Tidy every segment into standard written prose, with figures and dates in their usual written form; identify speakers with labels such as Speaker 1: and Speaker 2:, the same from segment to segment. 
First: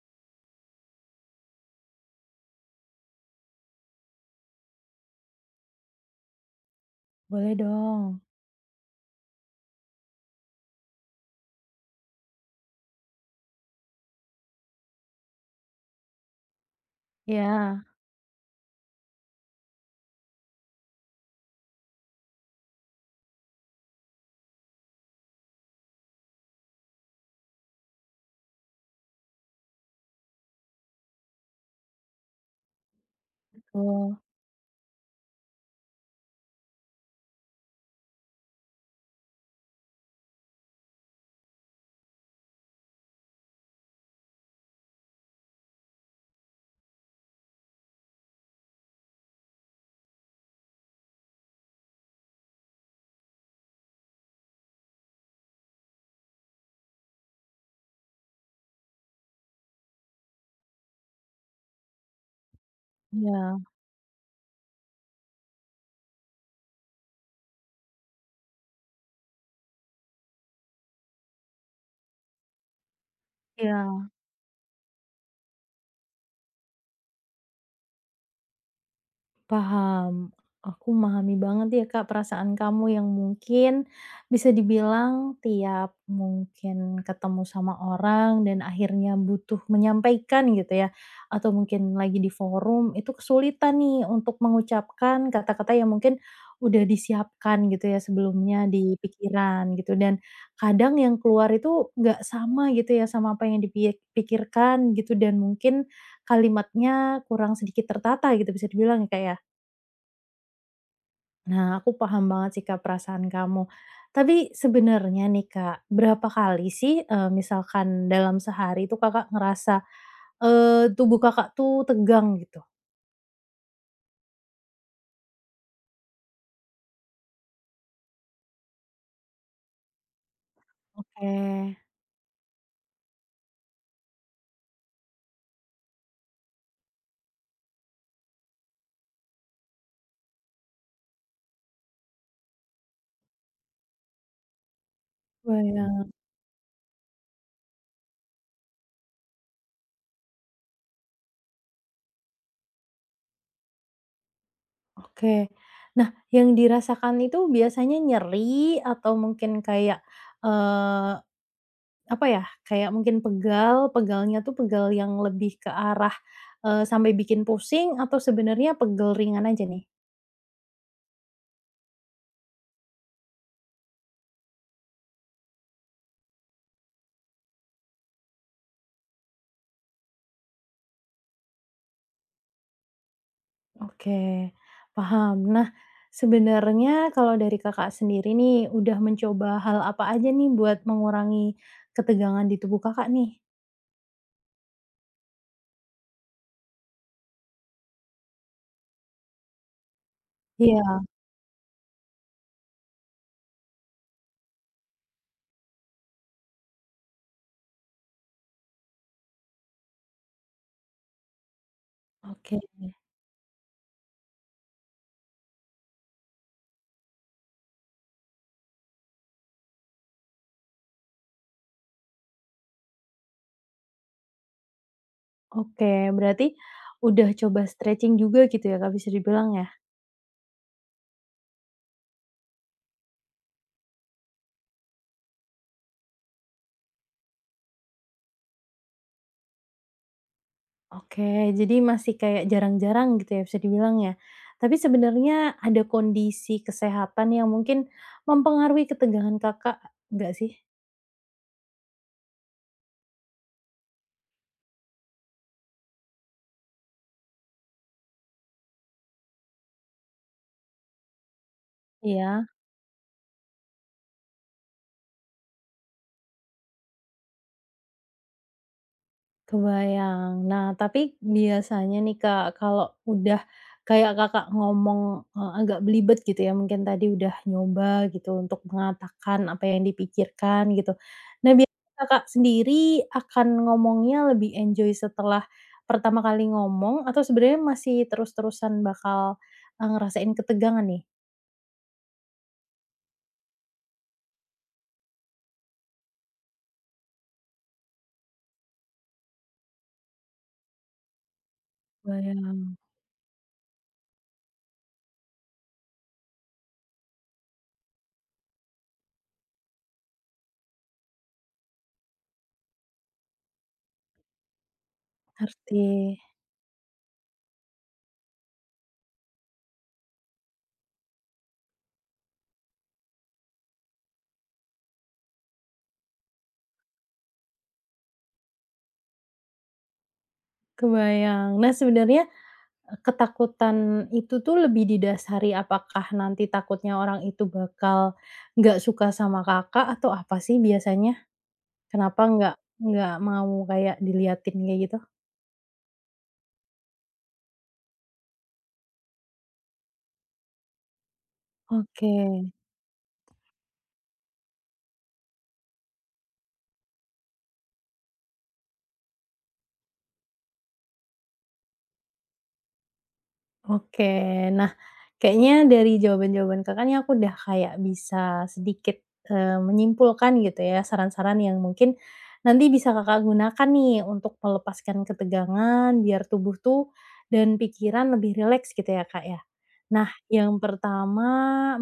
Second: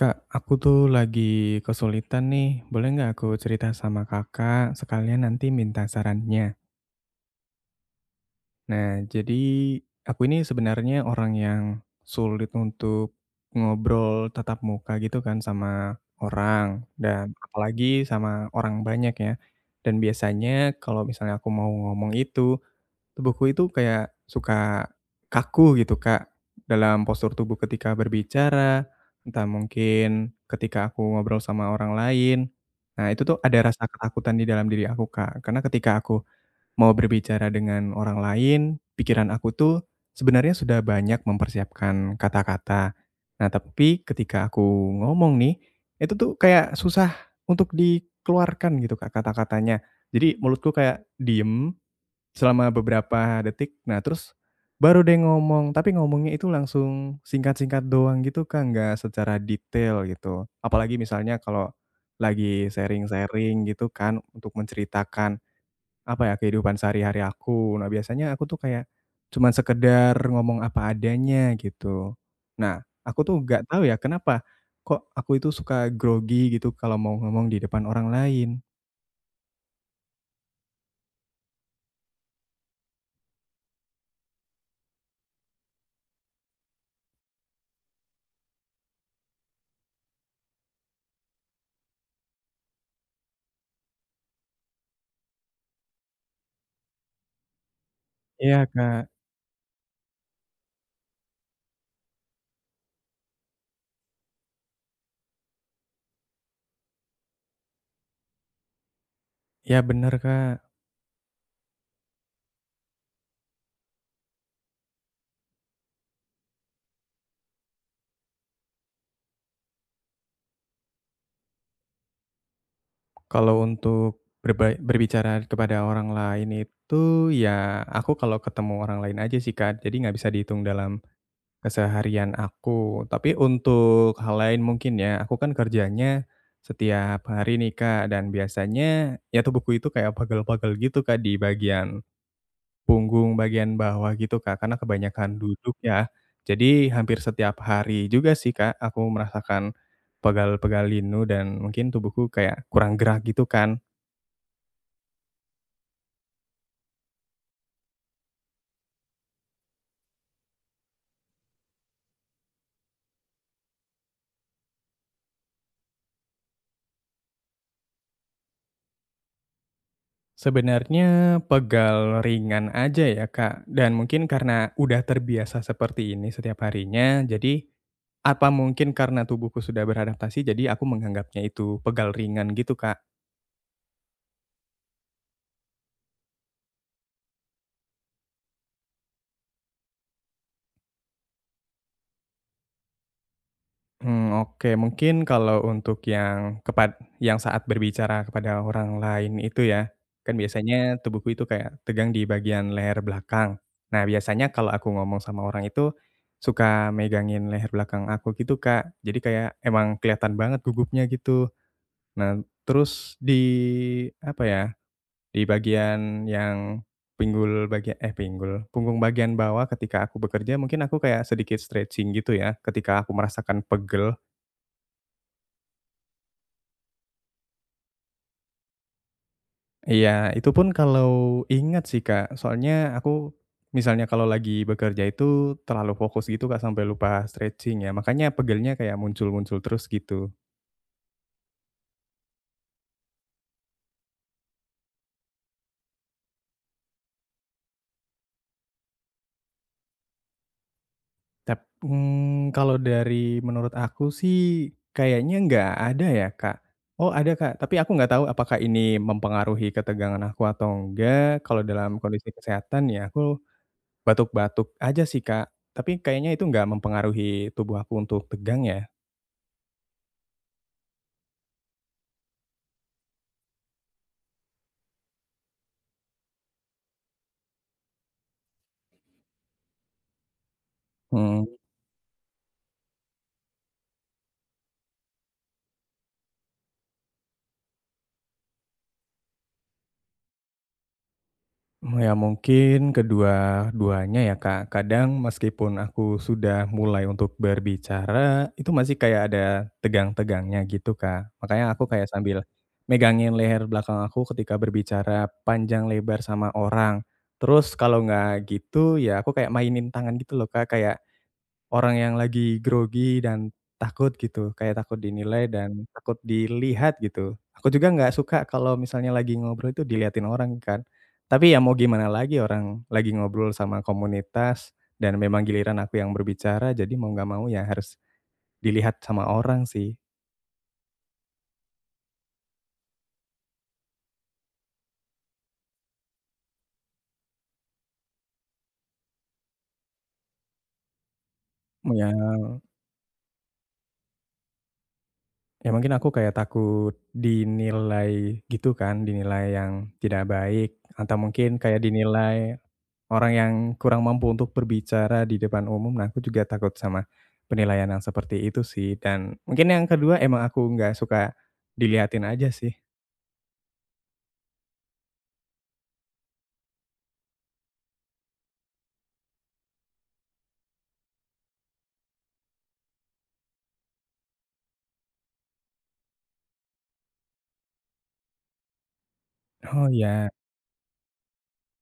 Speaker 1: Kak, aku tuh lagi kesulitan nih. Boleh nggak aku cerita sama kakak sekalian nanti minta sarannya?
Speaker 2: Boleh dong.
Speaker 1: Nah, jadi aku ini sebenarnya orang yang sulit untuk ngobrol tatap muka gitu kan sama orang dan
Speaker 2: Iya,
Speaker 1: apalagi sama orang banyak ya. Dan biasanya kalau misalnya aku mau ngomong itu tubuhku itu kayak suka kaku gitu, Kak, dalam postur tubuh ketika berbicara, entah mungkin ketika aku ngobrol sama orang lain. Nah, itu tuh ada rasa
Speaker 2: betul.
Speaker 1: ketakutan di dalam diri aku, Kak, karena ketika aku mau berbicara dengan orang lain, pikiran aku tuh sebenarnya sudah banyak mempersiapkan kata-kata. Nah, tapi ketika aku ngomong nih, itu tuh kayak susah untuk dikeluarkan gitu, Kak, kata-katanya. Jadi mulutku kayak diem selama beberapa detik, nah terus baru deh ngomong, tapi ngomongnya itu langsung singkat-singkat doang gitu, Kak, nggak secara detail gitu. Apalagi misalnya kalau lagi
Speaker 2: Iya,
Speaker 1: sharing-sharing gitu kan untuk menceritakan, apa ya, kehidupan sehari-hari aku. Nah biasanya aku tuh kayak cuman sekedar ngomong apa adanya gitu. Nah, aku tuh nggak tahu ya
Speaker 2: iya.
Speaker 1: kenapa kok aku itu suka grogi gitu kalau mau ngomong di depan orang lain.
Speaker 2: Paham. Aku memahami banget ya Kak, perasaan kamu yang mungkin bisa dibilang tiap mungkin ketemu sama orang dan akhirnya butuh menyampaikan gitu ya, atau mungkin lagi di forum itu kesulitan nih untuk mengucapkan kata-kata yang mungkin udah disiapkan gitu ya
Speaker 1: Iya,
Speaker 2: sebelumnya di
Speaker 1: Kak.
Speaker 2: pikiran gitu, dan kadang yang keluar itu nggak sama gitu ya sama apa yang dipikirkan gitu, dan mungkin kalimatnya kurang sedikit tertata gitu bisa dibilang ya Kak ya.
Speaker 1: Ya bener, Kak.
Speaker 2: Nah, aku paham banget sih, Kak, perasaan kamu. Tapi sebenarnya nih, Kak, berapa kali sih, misalkan dalam sehari itu Kakak ngerasa, tubuh Kakak tuh tegang gitu?
Speaker 1: Kalau untuk berbicara kepada orang lain itu, ya aku kalau ketemu orang lain aja sih, Kak. Jadi nggak bisa dihitung dalam
Speaker 2: Oke.
Speaker 1: keseharian aku. Tapi untuk hal lain mungkin ya, aku kan kerjanya setiap hari nih, Kak, dan biasanya ya tubuhku itu kayak pegel-pegel gitu, Kak, di bagian punggung, bagian bawah gitu, Kak, karena kebanyakan duduk ya.
Speaker 2: Bayang
Speaker 1: Jadi hampir setiap hari juga sih, Kak, aku merasakan pegal-pegal linu dan mungkin tubuhku kayak kurang gerak gitu kan.
Speaker 2: oke. Nah, yang dirasakan itu biasanya nyeri atau mungkin kayak, eee, apa ya, kayak mungkin pegal, pegalnya tuh pegal yang lebih ke arah, sampai bikin pusing, atau sebenarnya pegel ringan aja nih?
Speaker 1: Sebenarnya pegal ringan aja ya, Kak, dan mungkin karena udah terbiasa seperti ini setiap harinya, jadi apa mungkin karena tubuhku sudah beradaptasi, jadi aku menganggapnya itu pegal ringan gitu, Kak.
Speaker 2: Oke, paham. Nah, sebenarnya kalau dari Kakak sendiri nih, udah mencoba hal apa aja nih buat mengurangi ketegangan di tubuh Kakak nih?
Speaker 1: Oke. Mungkin kalau untuk yang saat berbicara kepada orang lain itu ya, kan biasanya
Speaker 2: Iya,
Speaker 1: tubuhku itu kayak tegang di bagian leher belakang. Nah, biasanya kalau aku ngomong sama orang itu, suka megangin leher belakang aku gitu, Kak. Jadi kayak emang kelihatan banget gugupnya gitu. Nah,
Speaker 2: oke
Speaker 1: terus di apa ya, di bagian yang pinggul bagian, eh, pinggul, punggung bagian bawah ketika aku bekerja mungkin aku kayak sedikit stretching gitu ya, ketika aku merasakan pegel.
Speaker 2: oke. Berarti udah coba stretching juga gitu ya Kak, bisa dibilang ya?
Speaker 1: Iya, itu pun kalau ingat sih, Kak. Soalnya aku misalnya kalau lagi bekerja itu terlalu fokus gitu, Kak, sampai lupa stretching ya. Makanya pegelnya kayak muncul-muncul terus gitu.
Speaker 2: Oke, jadi masih kayak jarang-jarang gitu ya bisa dibilang ya? Tapi sebenarnya ada kondisi kesehatan yang mungkin mempengaruhi ketegangan Kakak nggak sih?
Speaker 1: Tapi kalau dari menurut aku sih kayaknya nggak ada ya, Kak. Oh ada, Kak, tapi aku nggak tahu apakah ini mempengaruhi ketegangan aku atau enggak. Kalau dalam kondisi
Speaker 2: Iya.
Speaker 1: kesehatan ya aku batuk-batuk aja sih, Kak. Tapi kayaknya itu nggak mempengaruhi tubuh aku untuk tegang ya.
Speaker 2: Kebayang. Nah, tapi biasanya nih, Kak, kalau udah kayak Kakak ngomong, agak belibet gitu ya, mungkin tadi udah nyoba gitu untuk mengatakan apa yang dipikirkan gitu. Nah,
Speaker 1: Mhm.
Speaker 2: biasanya Kakak sendiri akan ngomongnya lebih enjoy setelah pertama kali ngomong, atau sebenarnya masih terus-terusan bakal, ngerasain ketegangan nih?
Speaker 1: Ya mungkin kedua-duanya ya, Kak. Kadang meskipun aku sudah mulai untuk berbicara, itu masih kayak ada tegang-tegangnya gitu, Kak. Makanya aku kayak sambil
Speaker 2: Kebayang.
Speaker 1: megangin leher belakang aku ketika berbicara panjang lebar sama orang. Terus kalau nggak gitu, ya aku kayak mainin tangan gitu loh, Kak, kayak orang yang lagi grogi dan takut gitu, kayak takut dinilai
Speaker 2: Ngerti,
Speaker 1: dan takut dilihat gitu. Aku juga nggak suka kalau misalnya lagi ngobrol itu diliatin orang kan. Tapi ya mau gimana lagi orang lagi ngobrol sama komunitas dan memang giliran aku yang berbicara, jadi mau nggak mau ya harus dilihat sama orang sih.
Speaker 2: kebayang. Nah, sebenarnya ketakutan itu tuh lebih didasari apakah nanti takutnya orang itu bakal nggak suka sama Kakak atau apa sih biasanya?
Speaker 1: Ya
Speaker 2: Kenapa nggak mau kayak diliatin kayak gitu?
Speaker 1: ya, mungkin aku kayak takut dinilai gitu kan, dinilai yang tidak baik atau mungkin kayak
Speaker 2: Oke.
Speaker 1: dinilai orang yang kurang mampu untuk berbicara di depan umum, nah aku juga takut sama penilaian yang seperti itu sih, dan mungkin yang kedua emang aku nggak suka diliatin aja sih.
Speaker 2: Oke. Nah, kayaknya dari jawaban-jawaban kakaknya aku udah kayak bisa sedikit, menyimpulkan gitu ya saran-saran yang mungkin nanti bisa Kakak gunakan nih untuk melepaskan ketegangan biar tubuh tuh dan pikiran lebih rileks gitu ya, Kak, ya.
Speaker 1: Oh
Speaker 2: Nah,
Speaker 1: ya?
Speaker 2: yang pertama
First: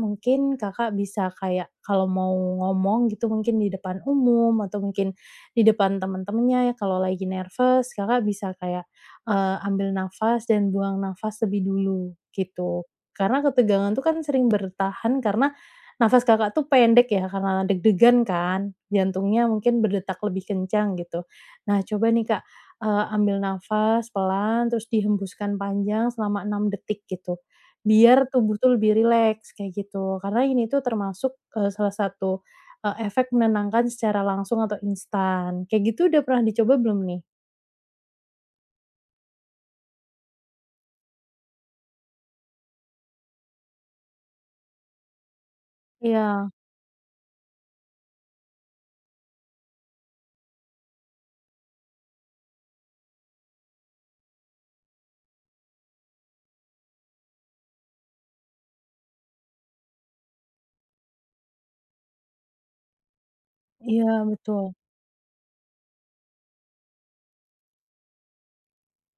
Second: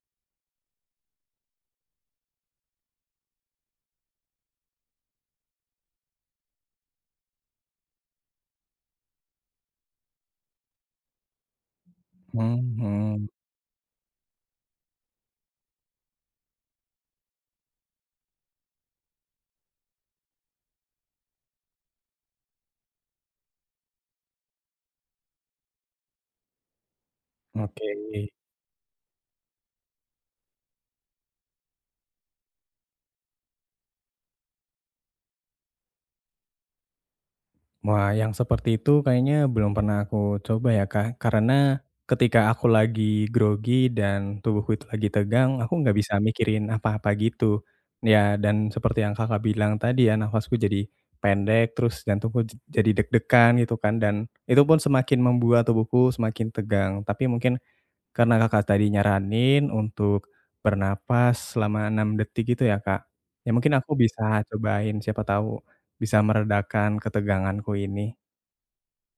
Speaker 2: mungkin Kakak bisa kayak kalau mau ngomong gitu mungkin di depan umum atau mungkin di depan teman-temannya ya, kalau lagi nervous Kakak bisa kayak ambil nafas dan buang nafas lebih dulu, gitu.
Speaker 1: Mhm,
Speaker 2: Karena ketegangan tuh kan sering bertahan karena nafas Kakak tuh pendek ya, karena deg-degan kan, jantungnya mungkin berdetak lebih kencang gitu. Nah coba nih Kak, ambil nafas pelan terus dihembuskan panjang selama 6 detik gitu,
Speaker 1: oke.
Speaker 2: biar tubuh tuh lebih rileks kayak gitu. Karena ini tuh termasuk, salah satu, efek menenangkan secara langsung atau instan. Kayak gitu udah pernah dicoba belum nih?
Speaker 1: Wah, yang seperti itu kayaknya belum pernah aku coba ya, Kak. Karena ketika aku lagi grogi dan tubuhku itu lagi tegang, aku nggak bisa
Speaker 2: Iya
Speaker 1: mikirin apa-apa gitu. Ya, dan seperti yang Kakak bilang tadi ya, nafasku jadi pendek, terus jantungku jadi deg-degan gitu kan. Dan itu pun semakin membuat tubuhku semakin tegang. Tapi mungkin karena Kakak tadi nyaranin untuk bernapas selama 6 detik gitu ya, Kak. Ya mungkin aku
Speaker 2: iya
Speaker 1: bisa
Speaker 2: betul.
Speaker 1: cobain, siapa tahu bisa meredakan keteganganku ini.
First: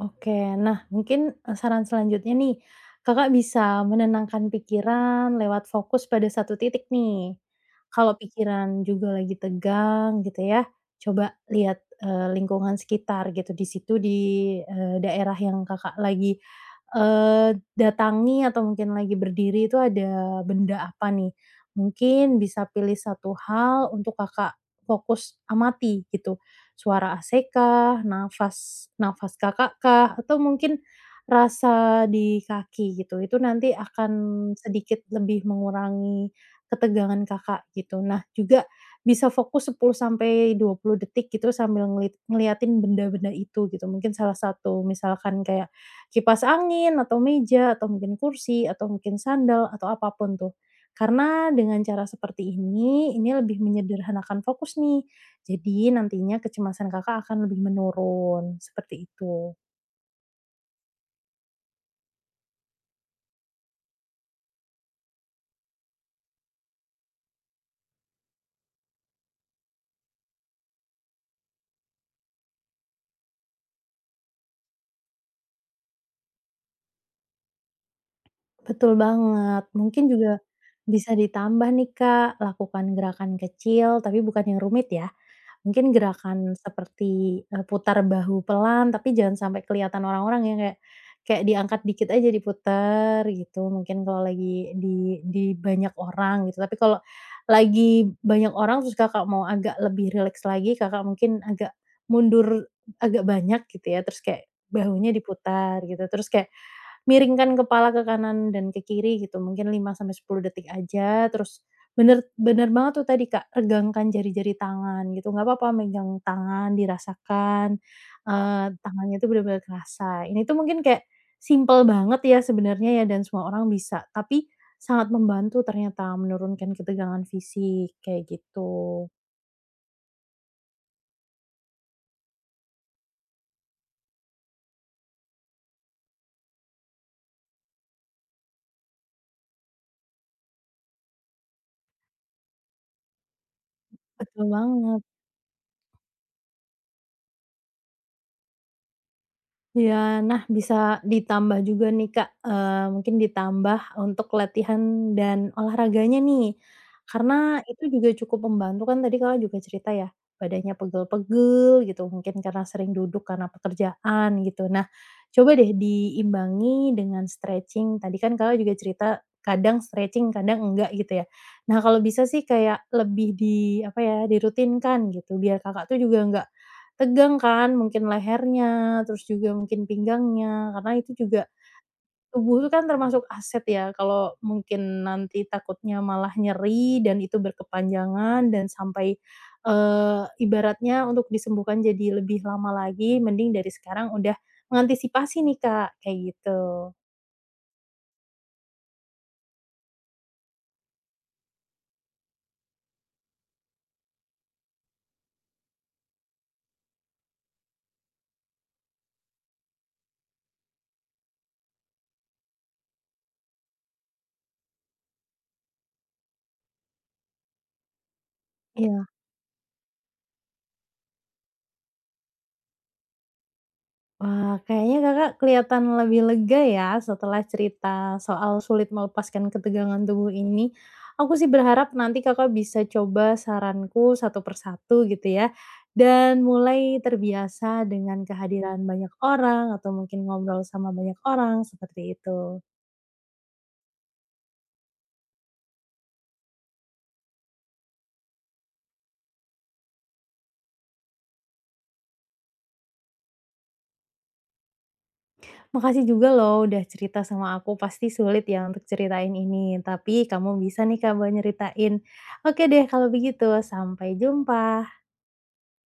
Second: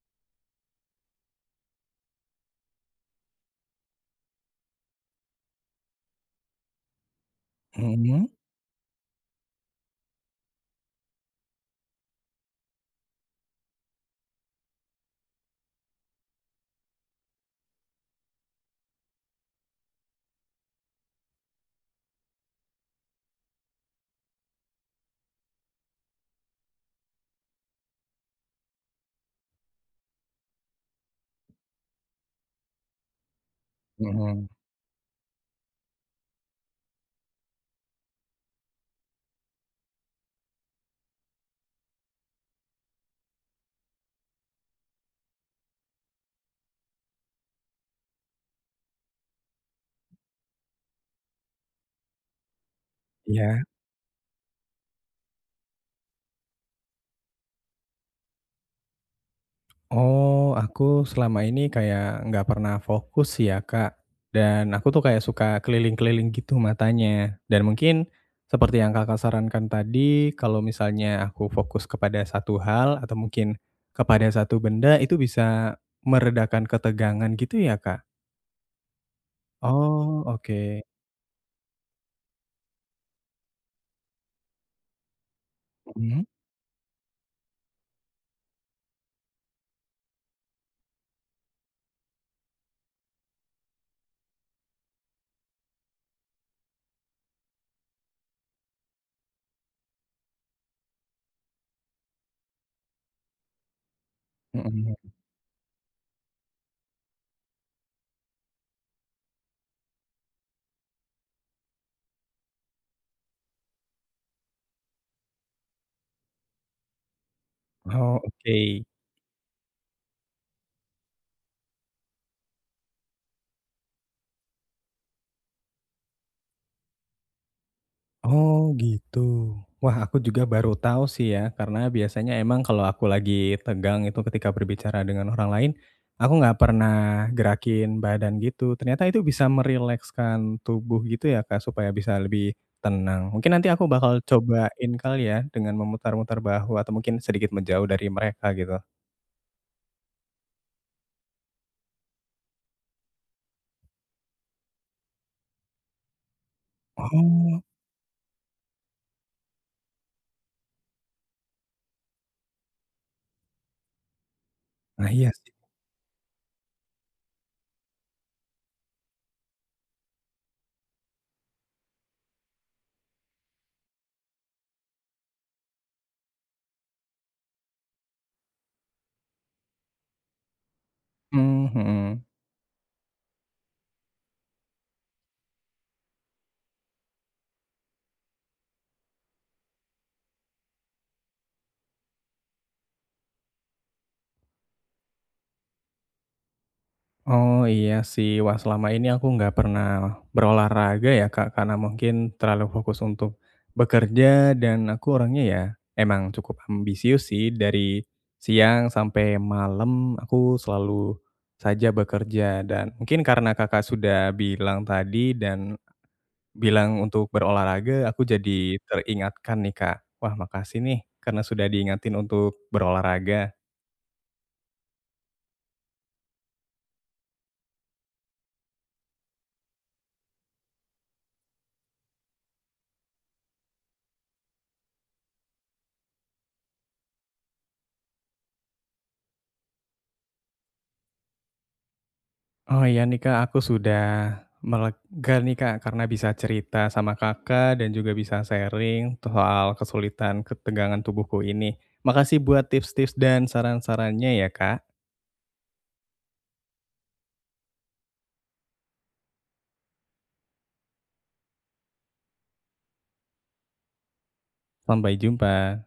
Speaker 2: Oke. Nah, mungkin, saran selanjutnya nih, Kakak bisa menenangkan pikiran lewat fokus pada satu titik nih. Kalau
Speaker 1: Mhm,
Speaker 2: pikiran juga lagi tegang gitu ya, coba lihat, lingkungan sekitar gitu, di situ di, daerah yang Kakak lagi, eee, datangi atau mungkin lagi berdiri itu ada benda apa nih. Mungkin bisa pilih satu hal untuk Kakak fokus amati gitu, suara AC kah, nafas nafas Kakak kah, atau mungkin rasa di kaki gitu. Itu nanti akan
Speaker 1: mhm.
Speaker 2: sedikit lebih mengurangi ketegangan Kakak gitu. Nah, juga bisa fokus 10 sampai 20 detik gitu sambil ngeliatin benda-benda itu gitu. Mungkin salah satu misalkan kayak kipas angin atau meja atau mungkin kursi atau mungkin sandal atau apapun tuh. Karena dengan cara seperti ini lebih
Speaker 1: Iya.
Speaker 2: menyederhanakan fokus nih, jadi nantinya kecemasan Kakak akan lebih menurun, seperti itu.
Speaker 1: Oh, aku selama ini kayak nggak pernah fokus sih ya, Kak. Dan aku tuh kayak suka keliling-keliling gitu matanya. Dan mungkin seperti yang Kakak sarankan tadi, kalau misalnya aku fokus kepada satu hal atau mungkin kepada satu benda itu bisa meredakan ketegangan gitu ya, Kak?
Speaker 2: Betul banget. Mungkin
Speaker 1: Oh,
Speaker 2: juga
Speaker 1: oke.
Speaker 2: bisa ditambah nih, Kak, lakukan gerakan kecil tapi bukan yang rumit ya. Mungkin
Speaker 1: Mhm,
Speaker 2: gerakan seperti, putar bahu pelan tapi jangan sampai kelihatan orang-orang, yang kayak kayak diangkat dikit aja diputar gitu, mungkin kalau lagi di banyak orang gitu. Tapi kalau lagi banyak orang terus Kakak mau agak lebih rileks lagi, Kakak mungkin agak mundur agak banyak gitu ya, terus kayak
Speaker 1: mhm.
Speaker 2: bahunya diputar gitu, terus kayak miringkan kepala ke kanan dan ke kiri gitu mungkin 5 sampai 10 detik aja, terus bener bener banget tuh tadi, Kak, regangkan jari-jari tangan gitu, nggak apa-apa megang tangan dirasakan,
Speaker 1: Oh, oke.
Speaker 2: tangannya itu bener-bener kerasa, ini tuh mungkin kayak simpel banget ya sebenarnya ya dan semua orang bisa, tapi sangat membantu ternyata menurunkan ketegangan fisik kayak
Speaker 1: Oh
Speaker 2: gitu.
Speaker 1: gitu. Wah aku juga baru tahu sih ya, karena biasanya emang kalau aku lagi tegang itu ketika berbicara dengan orang lain, aku nggak pernah gerakin badan gitu. Ternyata itu bisa merilekskan tubuh gitu ya Kak, supaya bisa lebih tenang. Mungkin nanti aku bakal
Speaker 2: Betul
Speaker 1: cobain
Speaker 2: banget.
Speaker 1: kali ya dengan memutar-mutar bahu atau mungkin sedikit menjauh dari mereka gitu.
Speaker 2: Ya, nah bisa ditambah juga nih Kak, mungkin ditambah untuk latihan dan olahraganya nih. Karena
Speaker 1: Oh,
Speaker 2: itu juga cukup membantu, kan tadi Kakak juga cerita ya, badannya pegel-pegel gitu, mungkin karena sering duduk karena pekerjaan gitu. Nah,
Speaker 1: nah iya
Speaker 2: coba
Speaker 1: sih.
Speaker 2: deh diimbangi dengan stretching, tadi kan Kakak juga cerita kadang stretching, kadang enggak gitu ya. Nah, kalau bisa sih kayak lebih di apa ya, dirutinkan gitu biar Kakak tuh juga enggak tegang kan, mungkin lehernya, terus juga mungkin pinggangnya, karena itu juga
Speaker 1: Mhm.
Speaker 2: tubuh itu kan termasuk aset ya, kalau mungkin nanti takutnya malah nyeri dan itu berkepanjangan dan sampai, ibaratnya untuk disembuhkan jadi lebih lama lagi, mending dari sekarang udah mengantisipasi nih Kak, kayak gitu.
Speaker 1: Oh, iya sih. Wah, selama ini aku nggak pernah berolahraga ya, Kak, karena mungkin terlalu fokus untuk bekerja dan aku orangnya ya emang cukup ambisius sih. Dari siang sampai malam aku selalu saja bekerja dan mungkin karena Kakak sudah bilang tadi dan bilang untuk berolahraga, aku jadi
Speaker 2: Iya. Iya.
Speaker 1: teringatkan nih, Kak. Wah, makasih nih karena sudah diingatin untuk berolahraga.
Speaker 2: Wah, kayaknya Kakak kelihatan lebih lega ya setelah cerita soal sulit melepaskan ketegangan tubuh ini. Aku sih berharap nanti Kakak bisa coba saranku satu persatu gitu ya, dan mulai terbiasa dengan kehadiran banyak orang atau mungkin ngobrol sama banyak orang, seperti itu.
Speaker 1: Oh iya nih Kak, aku sudah melega nih Kak, karena bisa cerita sama Kakak dan juga bisa sharing soal kesulitan ketegangan tubuhku ini. Makasih buat tips-tips dan saran-sarannya ya Kak.
Speaker 2: Makasih juga loh udah cerita sama aku, pasti sulit ya untuk ceritain ini, tapi kamu bisa nih Kak buat nyeritain. Oke deh kalau begitu, sampai jumpa.
Speaker 1: Sampai jumpa.